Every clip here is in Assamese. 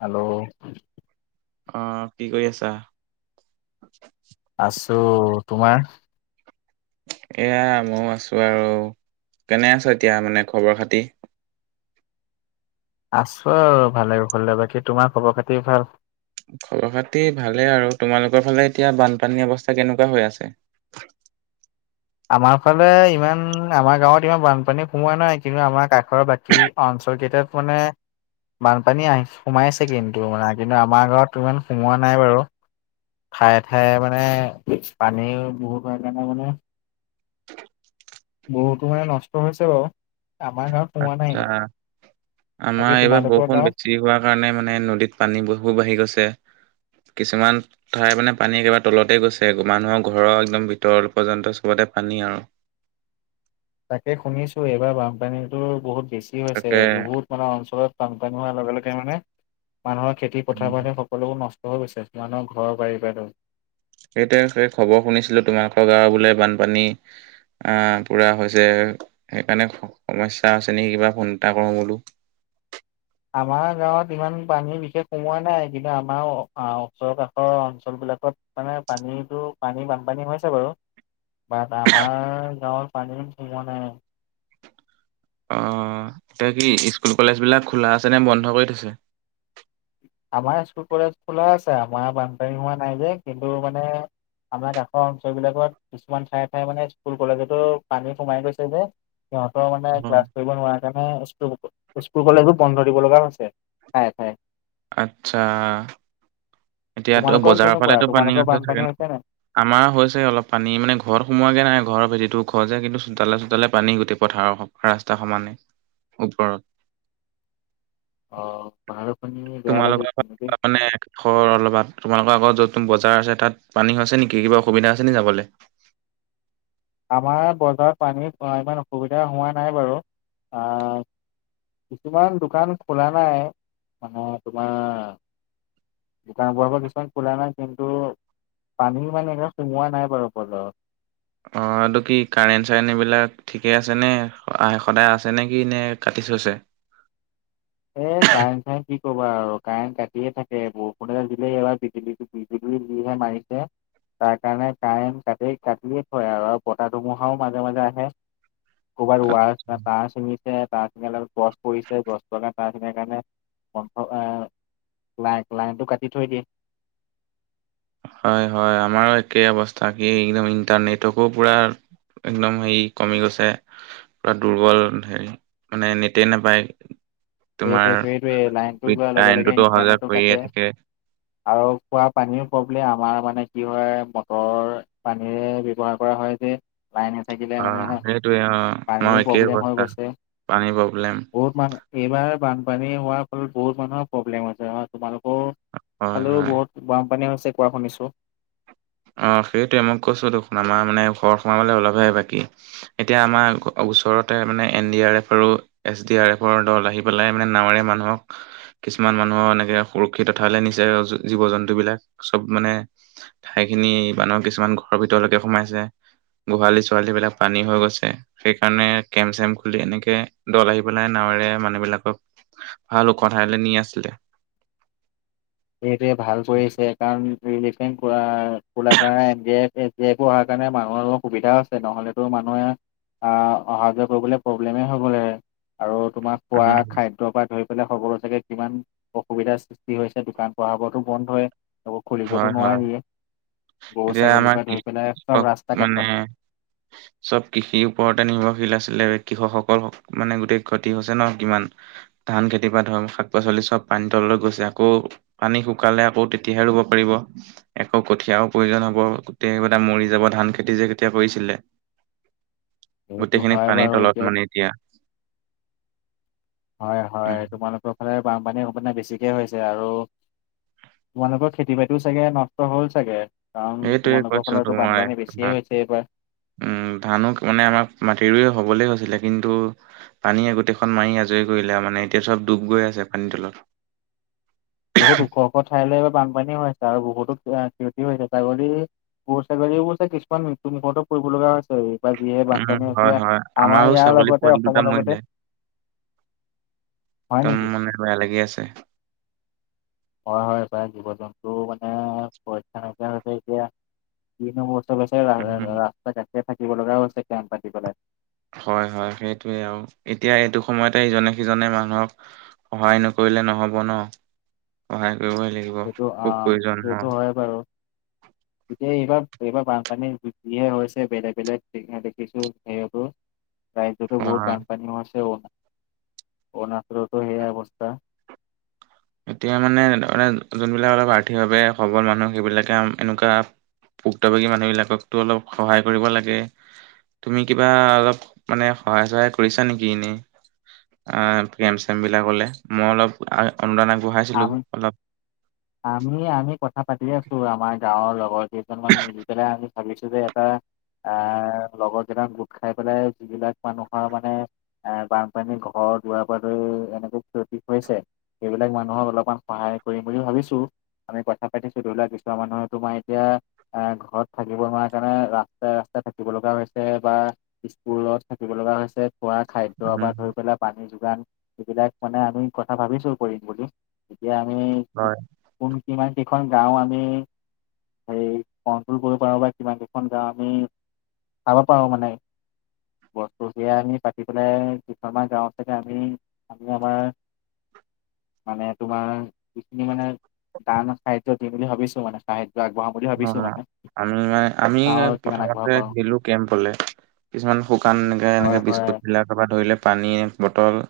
হেল্ল'। অ কি কৰি আছা? আছো, তোমাৰ? এয়া ময়ো আছো আৰু কেনে আছা, এতিয়া মানে খবৰ খাতি? আছো আৰু ভালে কৌশলে, বাকী তোমাৰ খবৰ খাতি ভাল? খবৰ খাতি ভালে আৰু তোমালোকৰ ফালে এতিয়া বানপানী অৱস্থা কেনেকুৱা হৈ আছে? আমাৰ ফালে ইমান আমাৰ গাঁৱত ইমান বানপানী সোমোৱা নাই। কিন্তু আমাৰ কাষৰ বাকী অঞ্চল কেইটাত মানে বানপানী আহি সোমাইছে কিন্তু মানে কিন্তু আমাৰ গাঁৱত ইমান সোমোৱা নাই বাৰু। ঠায়ে ঠায়ে মানে পানী বহু [unintelligible] মানে বহুতো মানে নষ্ট হৈছে বাও। আত্চ্ছা। বাকী আমাৰ এইবাৰ তোমালোকৰ বৰষুণ গাঁৱত বেছ- টি হোৱাৰ কাৰণে মানে নদীত পানী বহু বাঢ়ি গৈছে। কিছুমান ঠাই মানে পানী একেবাৰে তলতে গৈছে গ, মানুহৰ ঘৰৰ একদম ভিতৰ পৰ্যন্ত চবতে পানী আৰু। তাকে শুনিছো এইবাৰ বানপানীতো বহুত বেছি হৈছে তাকে বহুত মান অঞ্চলত বানপানী হোৱাৰ লগে লগে মানে মানুহৰ খেতি উম, পথাৰ মানে সক- সকলোবোৰ নষ্ট হৈ গৈছে মানুহৰ ঘৰৰ বাৰি পাই চ- সেইটোৱে হে খবৰ শুনিছিলো তোমালোকৰ গাঁৱ বোলে বানপানী আ পুৰা হৈছে সেইকাৰণে সমস্যা আছে নেকি কিবা, ফোন এটা কৰো বোলো। আমাৰ গাঁৱত ইমান পানী বিশেষ সোমোৱা নাই। কিন্তু আমাৰ ওচৰৰ কাষৰ অঞ্চলবিলাকত মানে পানীতো পানী বানপানী হৈছে বাৰু। বাট আমাৰ গাঁৱত পানী সোমোৱা নাই। অ এতিয়া কি স্কুল কলেজ বিলাক খোলা আছে নে বন্ধ কৰি থৈছে? আমাৰ স্কুল কলেজ খোলা আছে, আমাৰ বানপানী হোৱা নাই যে কিন্তু মানে আমাৰ দেশ অঞ্চলবিলাকত কিছুমান ঠায়ে ঠাইে মানে স্কুল-কলেজতো পানী সোমাই গৈছে যে সিহঁতৰ মানে ক্লাছ অ'। কৰিব নোৱাই। কানে স্কুল গোপ স্কুল-কলেজো বন্ধ দিব লগা হৈছে ঠায়ে ঠায়ে। আচ্ছা, এতিয়াতো তোমালোকৰ বজাৰ কেনেকুৱা ফালেতো পানী তোমালোকৰ আছে বানপানী চাগে ন? হৈছে নাই আমাৰ হৈছে অলপ পানী মানে ঘৰত সোমোৱাগে নাই, ঘৰৰ ভেটিটো ওখ যে কিন্তু চোতালে চোতালে পানী গোটেই পথাৰৰ খ- ৰাস্তা সমানে ওপৰত। অ কথাটো শুনি বেয়া লাগিল তোমালোকৰ [unintelligible] কিন্তু দেই তাপানে? বৰ অলবাদ তোমালোকৰ আগত য'ত টন বজাৰ আছে তাত পানী হৈছে নেকি কিবা অসুবিধা আছে নি যাবলে? আমাৰ বজাৰত পানী ইমান অসুবিধা হোৱা নাই বাৰু। আ কিছুমান দোকান খোলা নাই মানে তোমা- দোকান পোহাবৰ খোলা নাই কিন্তু পানী মানে একে সোমোৱা নাই বাৰু বজাৰত। অ এইটো কি কাৰেন চাৰেন এইবিলাক ঠিকে আছে নে, আই সদায় আছে নেকি, নে কাটি থৈছে? এ কাৰেণ্ট চাৰেন কি কবা আৰু কাৰেণ্ট কাটিয়ে থাকে বৰষুণে‌ দিলেই এবাৰ ভিকি ভিকি বিজুলী যিহে মাৰিছে। তাৰ কাৰণে কাৰেন্ট কাটি কাটিয়ে থয় আৰু বতাহ ধুমুহাও মাজে মাজে আহে। ক'ৰবাত ওৱাৰ তা তাঁৰ ছিঙিছে তাঁৰ ছিঙাডাল গছ পৰিছে গছ লগা তাঁৰ ছিঙাকাৰেণে কমফ্ৰ এ লাইক লাইনটো কাটি থৈ দিয়ে। হয় হয় আমাৰো একে অৱস্থা থাকে ইণাম ইণ্টাৰনেটকো পুৰা একদম সেই কমি গৈছে। পুৰা দুৰ্বল হেৰি মানে নেটেই নাপায়। এই তোমাৰ ফেক্টৰীটোৱে লাইনটো উইথ যোৱাৰ লগে লগে কাৰেণ্টটোতো অহা যোৱা ইণ্টাৰনেটো কৰিয়ে কাটে। থাকে আৰু খোৱা পানীৰো প্ৰব্লেম, আমাৰ মানে কি হয় মটৰ- পানীৰে ব্যৱহাৰ কৰা হয় যে, কায়েন নাথাকিলে অ মানে হে সেইটোৱে অ আমাৰ পানীৰো একেই প্ৰব্লেম হৈ অৱস্থা অৱৎছে। পানী প্ৰব্লেম বহুত মানুহ এইবাৰ বানপানী হোৱাৰ ফলত বহুত মানুহৰ প্ৰব্লেম হৈছে হয় তোমালোকও- হয় সেফালেও হয় বহুত বানপানী হৈছে কোৱা শুনিছো। অঁ সেইটোৱে মই কৈছোটো, আমাৰ মানে ঘৰ সোমাবলৈ ওলপহে বাকী। এতিয়া আমাৰ ওচৰতে মানে এন ডি আৰ এফ আৰু- এছ ডি আৰ এফৰ দল আহি পেলাই মানে নাওঁৰীয়া মানুহক- কিছুমান মানুহৰ এনেকে সুৰক্ষিত ঠাইলে নিচে জীৱ জন্তু বিলাক চব মানে- ঠাই খিনি মানুহ কিছুমান ঘৰৰ ভিতৰলৈকে সোমাইছে। গোহালি ছোহালী বিলাক পানী হৈ গৈছে। সেইকাৰণে কেম্প চেম্প খুলি এনেকে দল আহি পেলাই নাৱৰে মানুহবিলাকক- ভাল ওখ ঠাইলৈ নি আছিলে। সেইটোৱে ভাল কৰিছে কাৰণ ৰিলেফেন কৰাৰ কোলা কাৰনে এন ডি আই এফে- যে এইবোৰ অহাৰ কাৰণে মানুহৰও সুবিধা হৈছে। নহ'লেতো মানুহে- আহ অহা যোৱা কৰিবলৈ প্ৰব্লেমেই হৈ গ'ল হলে, আৰু- তোমাৰ খোৱা উম খাদ্যৰ পা ধৰি পেলাই সকলো চাগে কিমান অসুবিধাৰ সৃষ্টি হৈছে। ছে দোকান পহাবোৰতো বন্ধ এই হব। হয় খুলিবতো হয় নোৱাৰিয়ে গৰু, এতিয়া ছাগলী আমাৰ পা ধৰি পেলাই কৃষক চব ৰাস্তা মানে কাষত। [unintelligible] চব কৃষিৰ ওপৰতে নিৰ্ভৰশীল আছিলে কৃষকসকল মানে গোটেই ক্ষতি হৈছে, ন কিমান। ধান খেতিপৰা ধৰ শাক পাচলি চব পানী তললৈ গৈছে আকৌ, পানী শুকালে আকৌ তেতিয়াহে ৰুব- পাৰিব। একৌ কঠীয়াও প্ৰয়োজন হব, গোটেই বিলাক মৰি যাব ধান খেতি যে কেতিয়া কৰিছিলে। সেইটো গোটেইখিনি হয় পানীৰ বাৰু তলত মানে এতিয়া। হয়, উম হয়, তোমালোকৰ ফালে বানপানীৰ অকমান বেছিকৈ হৈছে আৰু- তোমালোকৰ খেতি বাতিওঁ চাগে নষ্ট হ'ল চাগে। কাৰণ সেইটোয়ে তোমালোকৰ কৈছো ফালে টো তোমাৰ বানপানী বেছিয়ে তোমাক হৈছে এইবাৰ। উম, ধানো ক মানে আমাৰ মাটি‌ ৰুই হবলৈ হৈছিলে কিন্তু, পানীয়ে গোটেইখন মাৰি আজৰি কৰিলে আৰু মানে এতিয়া চব ডুব গৈ আছে পানী তলত। বহুত ওখ, ওখ, ঠাইলৈ এইবাৰ বানপানী হৈছে আৰু বহুতো ক্ষতি হৈছে ছাগলী- গৰু ছাগলীবোৰ যে কিছুমান মৃত্যু মুখতো পৰিব লগা হৈছে। বা যিহে উম বানপানী হয় হৈছে। হয় আমাৰ আমাৰো ইয়াৰ ছাগলী লগতে, অসমৰ লগতে- হয় দম‌ নেকি মানে বেয়া লাগি আছে। হয়, হয়, প্ৰায় জীৱ জন্তু মানে সুৰক্ষা নাইকিয়া হৈছে এতিয়া, কি নো মুঠ- চব হৈছে ৰা, ৰা, উম ৰাস্তা ঘাটে থাকিব লগাও হৈছে কেম পাতি পেলাই। হয়, হয়, সেইটোৱেই অঁ' এতিয়া এইটো সময়তে ইজনে সিজনে মানুহক- সহায় নকৰিলে নহব ন সহায় কৰিবই লাগিব সেইটো খুব আহ প্ৰয়োজন ন। সেইটো হয় বাৰু। [inaudible] এতিয়া এইবাৰ এইবাৰ বানপানী যিহে হৈছে বেলেগ বেলেগ দেখিছো সেইবোৰ- ৰাজ্যতো অ বহুত বানপানীও আছে বহুত অৰুনাচলতো সেইয়া অৱস্থা। এতিয়া মানে যোনবিলাক অলপ আৰ্থিকভাৱে সবল মানুহ সেইবিলাকে এনেকুৱা- ভক্তভোগী মানুহ বিলাককো অলপ সহায় কৰিব লাগে। তুমি কিবা অলপ মানে সহায় চহায় কৰিছা নেকি এনেই? আ প্ৰি এম চি এম বিলাকলে মই অলপ অনুদান আগবঢ়াইছিলো আমি অলপ আমি আমি কথা পাতি আছো আমাৰ গাওঁৰ লগৰ কেইজনমান মিলি পেলাই আমি ভাবিছো যে এটা আহ লগৰ কেইটা গোট খাই পেলাই যিবিলাক মানুহৰ মানে এ বানপানী ঘৰ দুৱাৰ পৰা ধৰি এনেকুৱা ক্ষতি হৈছে সেইবিলাক মান হক অলপমান সহায় কৰিম বুলি ভাবিছো। আমি কথা পাতিছো, ধৰি লোৱা কিছুমান মানুহৰ ‌তোমাৰ এতিয়া এ ঘৰত থাকিব নোৱাৰে কাৰণে ৰাস্তাই ৰাস্তাই থাকিব লগা হৈছে বা স্কুলত থাকিব লগা হৈছে। খোৱা খাদ্য উম পৰা ধৰি পেলাই পানী যোগান এইবিলাক মানে আমি কথা ভাবিছো কৰিম বুলি। এতিয়া আমি কি হয়। কোন কিমান কেইখন গাওঁ আমি হেৰি কণ্ট্ৰল কৰিব পাৰো বা কিমান কেইখন গাওঁ আমি চাব পাৰো মানে বস্তু সেইয়া আমি পাতি পেলাই কেইখনমান গাঁৱত চাগে আমি আমি আমাৰ মানে তোমাৰ যিখিনি মানে দান সাহায্য দিম বুলি ভাবিছো মানে সাহায্য আগবঢ়াম। বুলি অ ভাবিছোঁ মানে আমি মানে আমি চাওঁ আৰু কিমান আগবঢ়াব প্ৰথমতে পাৰোঁ দিলো কেম্পলে। কিছুমান শুকান এনেকে হয় এনেকে হয় বিস্কুটবিলাক পৰা ধৰিলে পানীয়ে বটল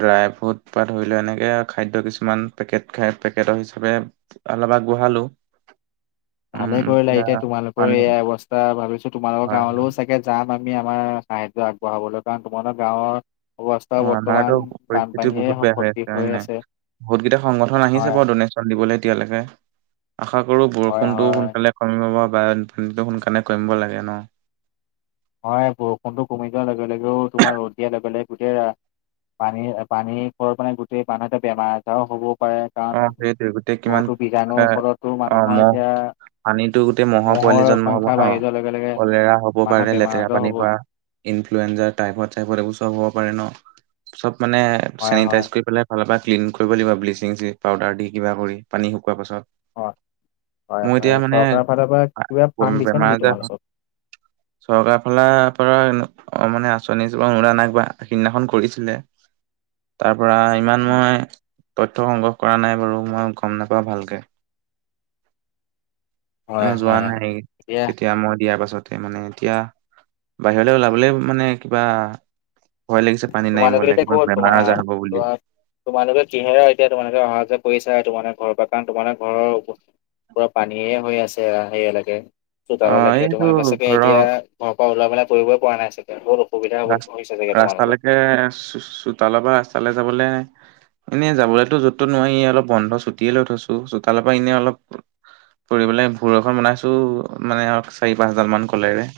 ড্ৰাই ফ্ৰুট বা ধৰি লোৱা এনেকে খাদ্য কিছুমান পেকেট খাই পেকেটৰ হিচাপে অলপ আগবঢ়ালোঁ। ভালে কৰিলা এতিয়া তোমালোকৰ পানী এইয়া অৱস্থা ভাবিছো তোমালোকৰ হয় হয় গাঁৱলৈও চাগে যাম আমি আমাৰ সাহায্য আগবঢ়াবলৈ কাৰণ তোমালোক গাঁৱৰ অ অৱস্থা আমাৰতো বৰ্তমান পৰিস্থিতি বানপানীয়ে সম ভৰ্তি হৈ আছে। বহুত কেইটা সংগঠন আহিছে হয় বাৰু ড'নেশ্যন দিবলে এতিয়ালেকে, আশা কৰো হয় বৰষুণটো হয় সোনকালে কমিব বানপানীটো সোনকালে কমিব লাগে ন। হয় বৰষুণটো কমি যোৱাৰ লগে লগেও তোমাৰ ৰ'দ দিয়াৰ লগে লগে গোটেই ৰা পানী পানী হল মানে গোটেই বানতে বেমাৰ আজাৰ হ'ব। পাৰে কাৰণ অ সেইটোৱে গোটেই কিমান বহুতো বীজাণুৰ এ ফলতো অ মানুহৰ মহ এতিয়া পানীতো গোটেই মহ'ৰ পোৱালি জন্ম হব সংখ্যা ন বাঢ়ি যোৱাৰ লগে লগে কলেৰা হব মানুহৰ পাৰে বেমাৰ লেতেৰা আজাৰ পানীৰ হ'ব পৰা। ইনফ্লয়েঞ্জাৰ টাইফইত চাইফইত এইবোৰ চব হ'ব পাৰে ন, চব মানে হয় চেনিটাইজ হয় কৰি পেলাই ফালৰ পৰা ক্লিন কৰিব লাগিব ব্লিচিং পাউডাৰ দি কিবা কৰি পানী শুকোৱাৰ হয় হয় পাছত। মোৰ এতিয়া হয় মানে চৰকাৰৰ ফালৰ পৰা কিবা ফাণ্ড দিছে বেমাৰ নেকি আজাৰ হয় তোমালোকক চৰকাৰ ফালৰপৰা অ মানে আঁচনি [unintelligible] সেইদিনাখন কৰিছিলে। তাৰপৰা ইমান মই তথ্য সংগ্ৰহ কৰা নাই বাৰু মই গম নাপাওঁ ভালকে। হয় মই যোৱা হয় নাই এতিয়া তেতিয়া মই দিয়াৰ পাছতে মানে এতিয়া বাহিৰলে ওলাবলেই মানে কিবা ভয় লাগিছে। পানীত তোমালোকে নামিবলে এতিয়া কিবা ক'ত বেমাৰ আজাৰ হ'ব বুলি। তোমাৰ তোমালোকে কিহেৰে এতিয়া তোমালোকে অহা যোৱা কৰিছা তোমালোকৰ ঘৰৰ পৰা কাৰণ তোমালোকৰ ঘৰৰ পুৰা পানীয়ে হৈ আছে সেইয়ালকে অ চোতাললেকে এইটো তোমালোকে চাগে এতিয়া ধৰক ঘৰ পৰা ওলোৱা মেলা কৰিবই পৰা নাই চাগে [unintelligible] ৰা হৈছে চাগে তোমালোকৰ ৰাস্তালেকে চোতালৰ পৰা ৰাস্তালে যাবলে এনেই যাবলেতো য'ত তত নোৱাৰি অলপ বন্ধ চুটিয়ে লৈ থৈছো চোতালৰ পৰা এনেই অলপ ফুৰিবলে ভোৰ এখন বনাইছোঁ মানে আৰু চাৰি পাঁচ দালমান কলেৰে।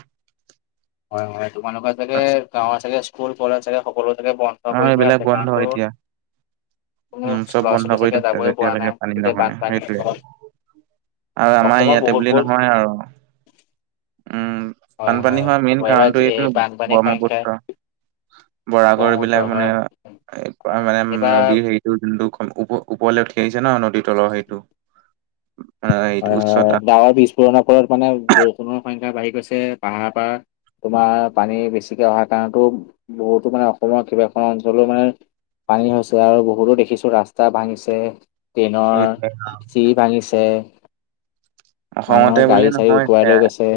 হয় হয় তোমালোকৰ চাগে গাঁৱৰ চাগে স্কুল কলেজ চাগে সকলো চাগে বন্ধ অ কৰি এইবিলাক থোৱাৰআছে বন্ধ কাৰণটো এতিয়া উম', চব বন্ধ কৰি থৈছে পৰা যেতিয়ালৈকে নাই পানী গোটেই নহয় বানপানী সেইটোয়ে। আৰু আমাৰ অসমৰ ইয়াতে বহুত বোলি বহুত নহয় আৰু উম'। হয় হয় বানপানী হোৱা মেইন তোমাৰ এইবাৰ কাৰণটো এই এইটো বানপানীৰ সংখ্যাই ব্ৰহ্মপুত্ৰ। বৰাকৰ ব্ৰহ্মপুত্ৰ এইবিলাক মানে হয় এ পুৰা মানে এইবাৰ নদীৰ হেৰিত নৈ নৈখন ওপ ওপৰলৈ উঠি আহিছে ন? নদীৰ তলৰ সেইটো। এইটো হয়' উচ্চতা হয়', ডাৱৰ বিস্ফোৰণৰ ফলত মানে বৰষুণৰ সংখ্য বাঢ়ি গৈছে পাহাৰ পৰা। তোমাৰ পানী বেছিকে অহাৰ কাৰণটো বহুতো মানে অসমৰ কেইবাখন অঞ্চলও মানে পানী হৈছে আৰু বহুতো দেখিছোঁ ৰাস্তা ভাঙিছে ট্ৰেইনৰ সেইটোৱে চিৰি ভাঙিছে অসমতে মানুহৰ গাড়ী বুলিয়ে - চাড়ী নহয় উতুৱাই এতিয়া লৈ গৈছে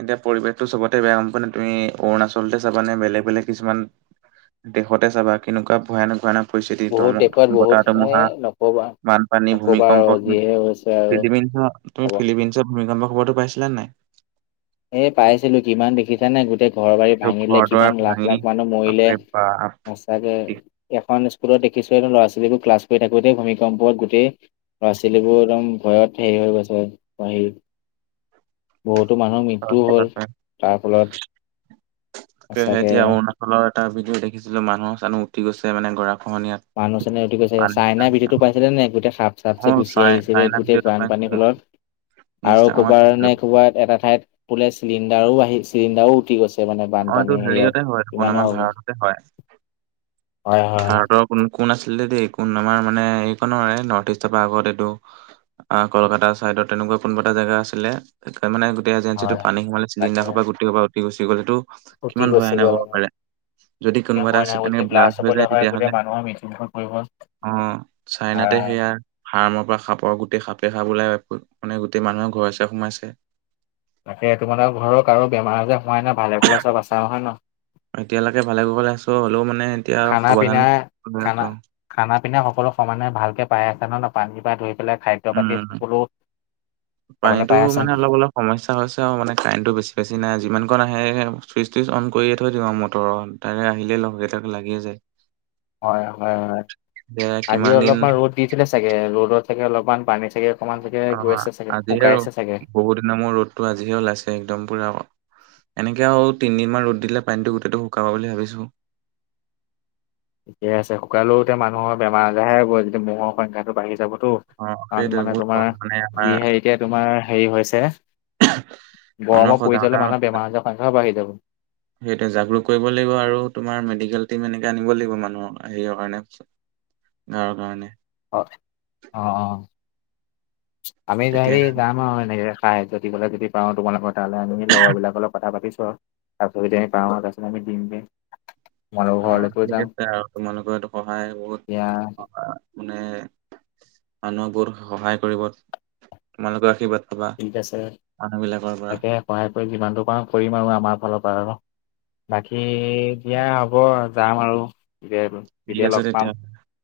এতিয়া পৰিৱেশটো চবতে বেয়া গম পোৱানে? তুমি অৰুণাচলতে চাবানে বেলেগ - বেলেগ কিছুমান দেশতে চাবা কেনেকুৱা ভয়ানক - ভয়ানক পৰিস্থিতি বহুত ধমক দেশত বহুত বতাহ- এ ধুমুহা, নকবা বানপানী, নকবা আৰু ভূমিকম্প যিহে হৈছে আৰু তুমি, [inaudible] তুমি হ'ব ফিলিপিনছত ভূমিকম্প খবৰটো পাইছিলানে নাই? এ, পাইছিলো কিমান দেখিছা নাই গোটেই ঘৰ -বাৰী এইটো ভাঙিলে, ঘৰ দুৱাৰ কিমান লাখ ভাঙি লাখ মানুহ মৰিলে, বাপৰে বাপ অ' তাকে, এখন স্কুলত দেখিছোঁ একদম ল'ৰা- ছোৱালীবোৰ ক্লাছ কৰি থাকোতেই ভূমিকম্পত গোটেই ল'ৰা -ছোৱালীবোৰ একদম ভয়ত হেৰি হৈ গৈছে, বাহিৰ বহুতো মানুহ মৃ ত্যু হ'ল তাৰ ফলত সঁচাকৈয়ে ফোনত এটা ভিডিঅ' দেখিছিলোঁ মানুহ - চানুহ উটি গৈছে মানে গৰাখহনীয়াত। মানুহ -চানুহ উটি গৈছে, চাইনা ভিডিঅ'টো পাইছিলা নাই গোটেই সাপ- চাপ যে অ' গুচি চাই আহিছিলে চাইনা গোটেই ভিডিঅ'টো পাইছিলো বানপানীৰ মই ফলত? আৰু ইনষ্টাগ্ৰামত কবাৰ পাইছিলো নে কবাত এটা ঠাইত বোলে চিলিণ্ডাৰো আহি চিলিণ্ডাৰো উটি গৈছে। ছে মানে অ' এইটো বানপানী হেৰীয়ত হেৰিয়তে হয় দেখোন আমাৰ কিমানৰ অব ভাৰততে হয়। ভাৰতৰ কোন কোন আছিলে দেই কোন আমাৰ মানে এইখনৰে নৰ্থ ইষ্টৰ পৰা আগত এইটো অ' কলকাতাৰ ছাইডত তেনেকুৱা কোনোবা এটা জেগা আছিলে তাৰ মানে গোটেই এজেঞ্চিটোত হয় পানী সোমালে তাকে চিলিণ্ডাৰ সোপা গোটেইসোপা উটি গুচি গ'ল। সেইটো উটি কিমান ভয়ানক গৈছেগৈ হ'ব পাৰে? যদি কিয় কোনোবা এটা হয় নাই চিলি এনে যদি ব্লাচ ব্লাষ্ট হৈ হ'বলৈ যায় হয় তেতিয়া হ'লে? গোটেই মানুহৰ মৃত্যুমুখত পৰিব অ' নোৱাৰা চাইনাতে হয়। সেয়া আ ফাৰ্মৰ পৰা সাপৰ গোটেই সাপে সাপ ওলাই মানে গোটেই মানুহে ঘৰে -চৰে সোমাইছে। তাকে, তোমালোকৰ ঘৰৰ কাৰো বেমাৰ -আজাৰ হোৱা নাই ভালে কুশলে চব আছা হয় নহয়? এতিয়ালৈকে ভালে কুশলে আছোঁ হ'লেও মানে এতিয়া আৰু খানা সাৱধান পিনা -সাৱধানে খানা আছোঁ। খানা -পিনা সকলো সমানে ভালকে পাই আছে ন? ন পানীৰ পৰা ধৰি পেলাই খাদ্য পাতি উম সকলো খাবলৈ পানীটো পাই আছা? মানে অলপ অলপ সমস্যা হৈছে আৰু মানে কাৰেণ্টটো বেছি বেছি নাই। যিমান কণ আহে চুইচ - টুইচ অন কৰিয়ে থৈ দিওঁ আৰু মটৰৰ। তাৰে আহিলে লগকেইটাক লাগিয়ে যায়। হয়', হয়', হয়' এতিয়া আজি কিমান দিন অলপমান ৰ'দ দিছিলে চাগে, ৰ'দত চাগে অলপমান পানী চাগে অকণমান অ' কোৱা? আজিহে ৰ'দ বহুত দিনৰ মোৰত ৰ'দটো আজিহে ওলাইছে একদম পুৰা এনেকে আৰু তিনিদিনমান ৰ'দ দিলে পানীটো গোটেইটো শুকাব বুলি ভাবিছোঁ। ঠিকে আছে, শুকালেও এতিয়া মানুহৰ বেমাৰ - আজাৰহে হ'ব যেতিয়া মহৰ সংখ্যাটো বাঢ়ি যাবটো। অ' কাৰণ সেইটোৱে মানে বহুত তোমাৰ কষ্ট মানে যি আমাৰ হে এতিয়া তোমাৰ হেৰি হৈছে মানুহক গৰমত পৰি সজাগতা যালে মানুহৰ বেমাৰ - আজাৰৰ সংখ্যাও বাঢ়ি যাব। সেইটোৱে জাগৰোক কৰিব লাগিব আৰু তোমাৰ মেডিকেল টিম এনেকে আনিব লাগিব মানুহক নিজৰ কাৰণে হৈছে। ঘৰৰ কাৰণে। হয়', অ' অ', আমি তেতিয়া হেৰি যাম আৰু এনেকে। পাই যদি বোলে যদি পাওঁ তোমালোকৰ তালে আনি লগৰবিলাকৰ লগত কথা পাতি চোৱা। তাৰপিছত যদি আমি পাওঁ তাৰপিছত আমি দিম দে। অ' ঠিক আছে, আৰু তোমালোকৰ এইটো সহায় এতিয়া বহুত মানে, মানুহক বহুত সহায় কৰিব, তোমালোকৰ আশীৰ্বাদ পাবা ঠিক আছে, মানুহ বিলাকৰ পৰা তাকে সহায় কৰি যিমানটো পাৰোঁ কৰিম আৰু আমাৰ ফালৰ পৰা আৰু। বাকী দিয়া হ'ব, যাম আৰু। [unintelligible] ঠিক কেতিয়া আছে লগ পাম তেতিয়া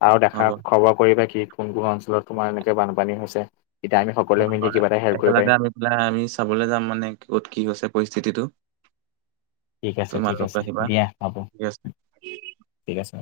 আৰু দেখা হ'ব খবৰ কৰিবা কি কোন কোন অঞ্চলত তোমাৰ এনেকে বানপানী হৈছে, তেতিয়া আমি সকলোৱে হয় মিলি হয় কিবা এটা হেল্প কৰিব পাৰিম। [unintelligible] আমি পেলাই আমি চাবলৈ যাম মানে ক'ত কি গৈছে পৰিস্থিতিটো। ঠিক আছে, ঠিক তোমালোক আছে, আহিবা দিয়া হ'ব। ঠিক আছে ঠিক আছে।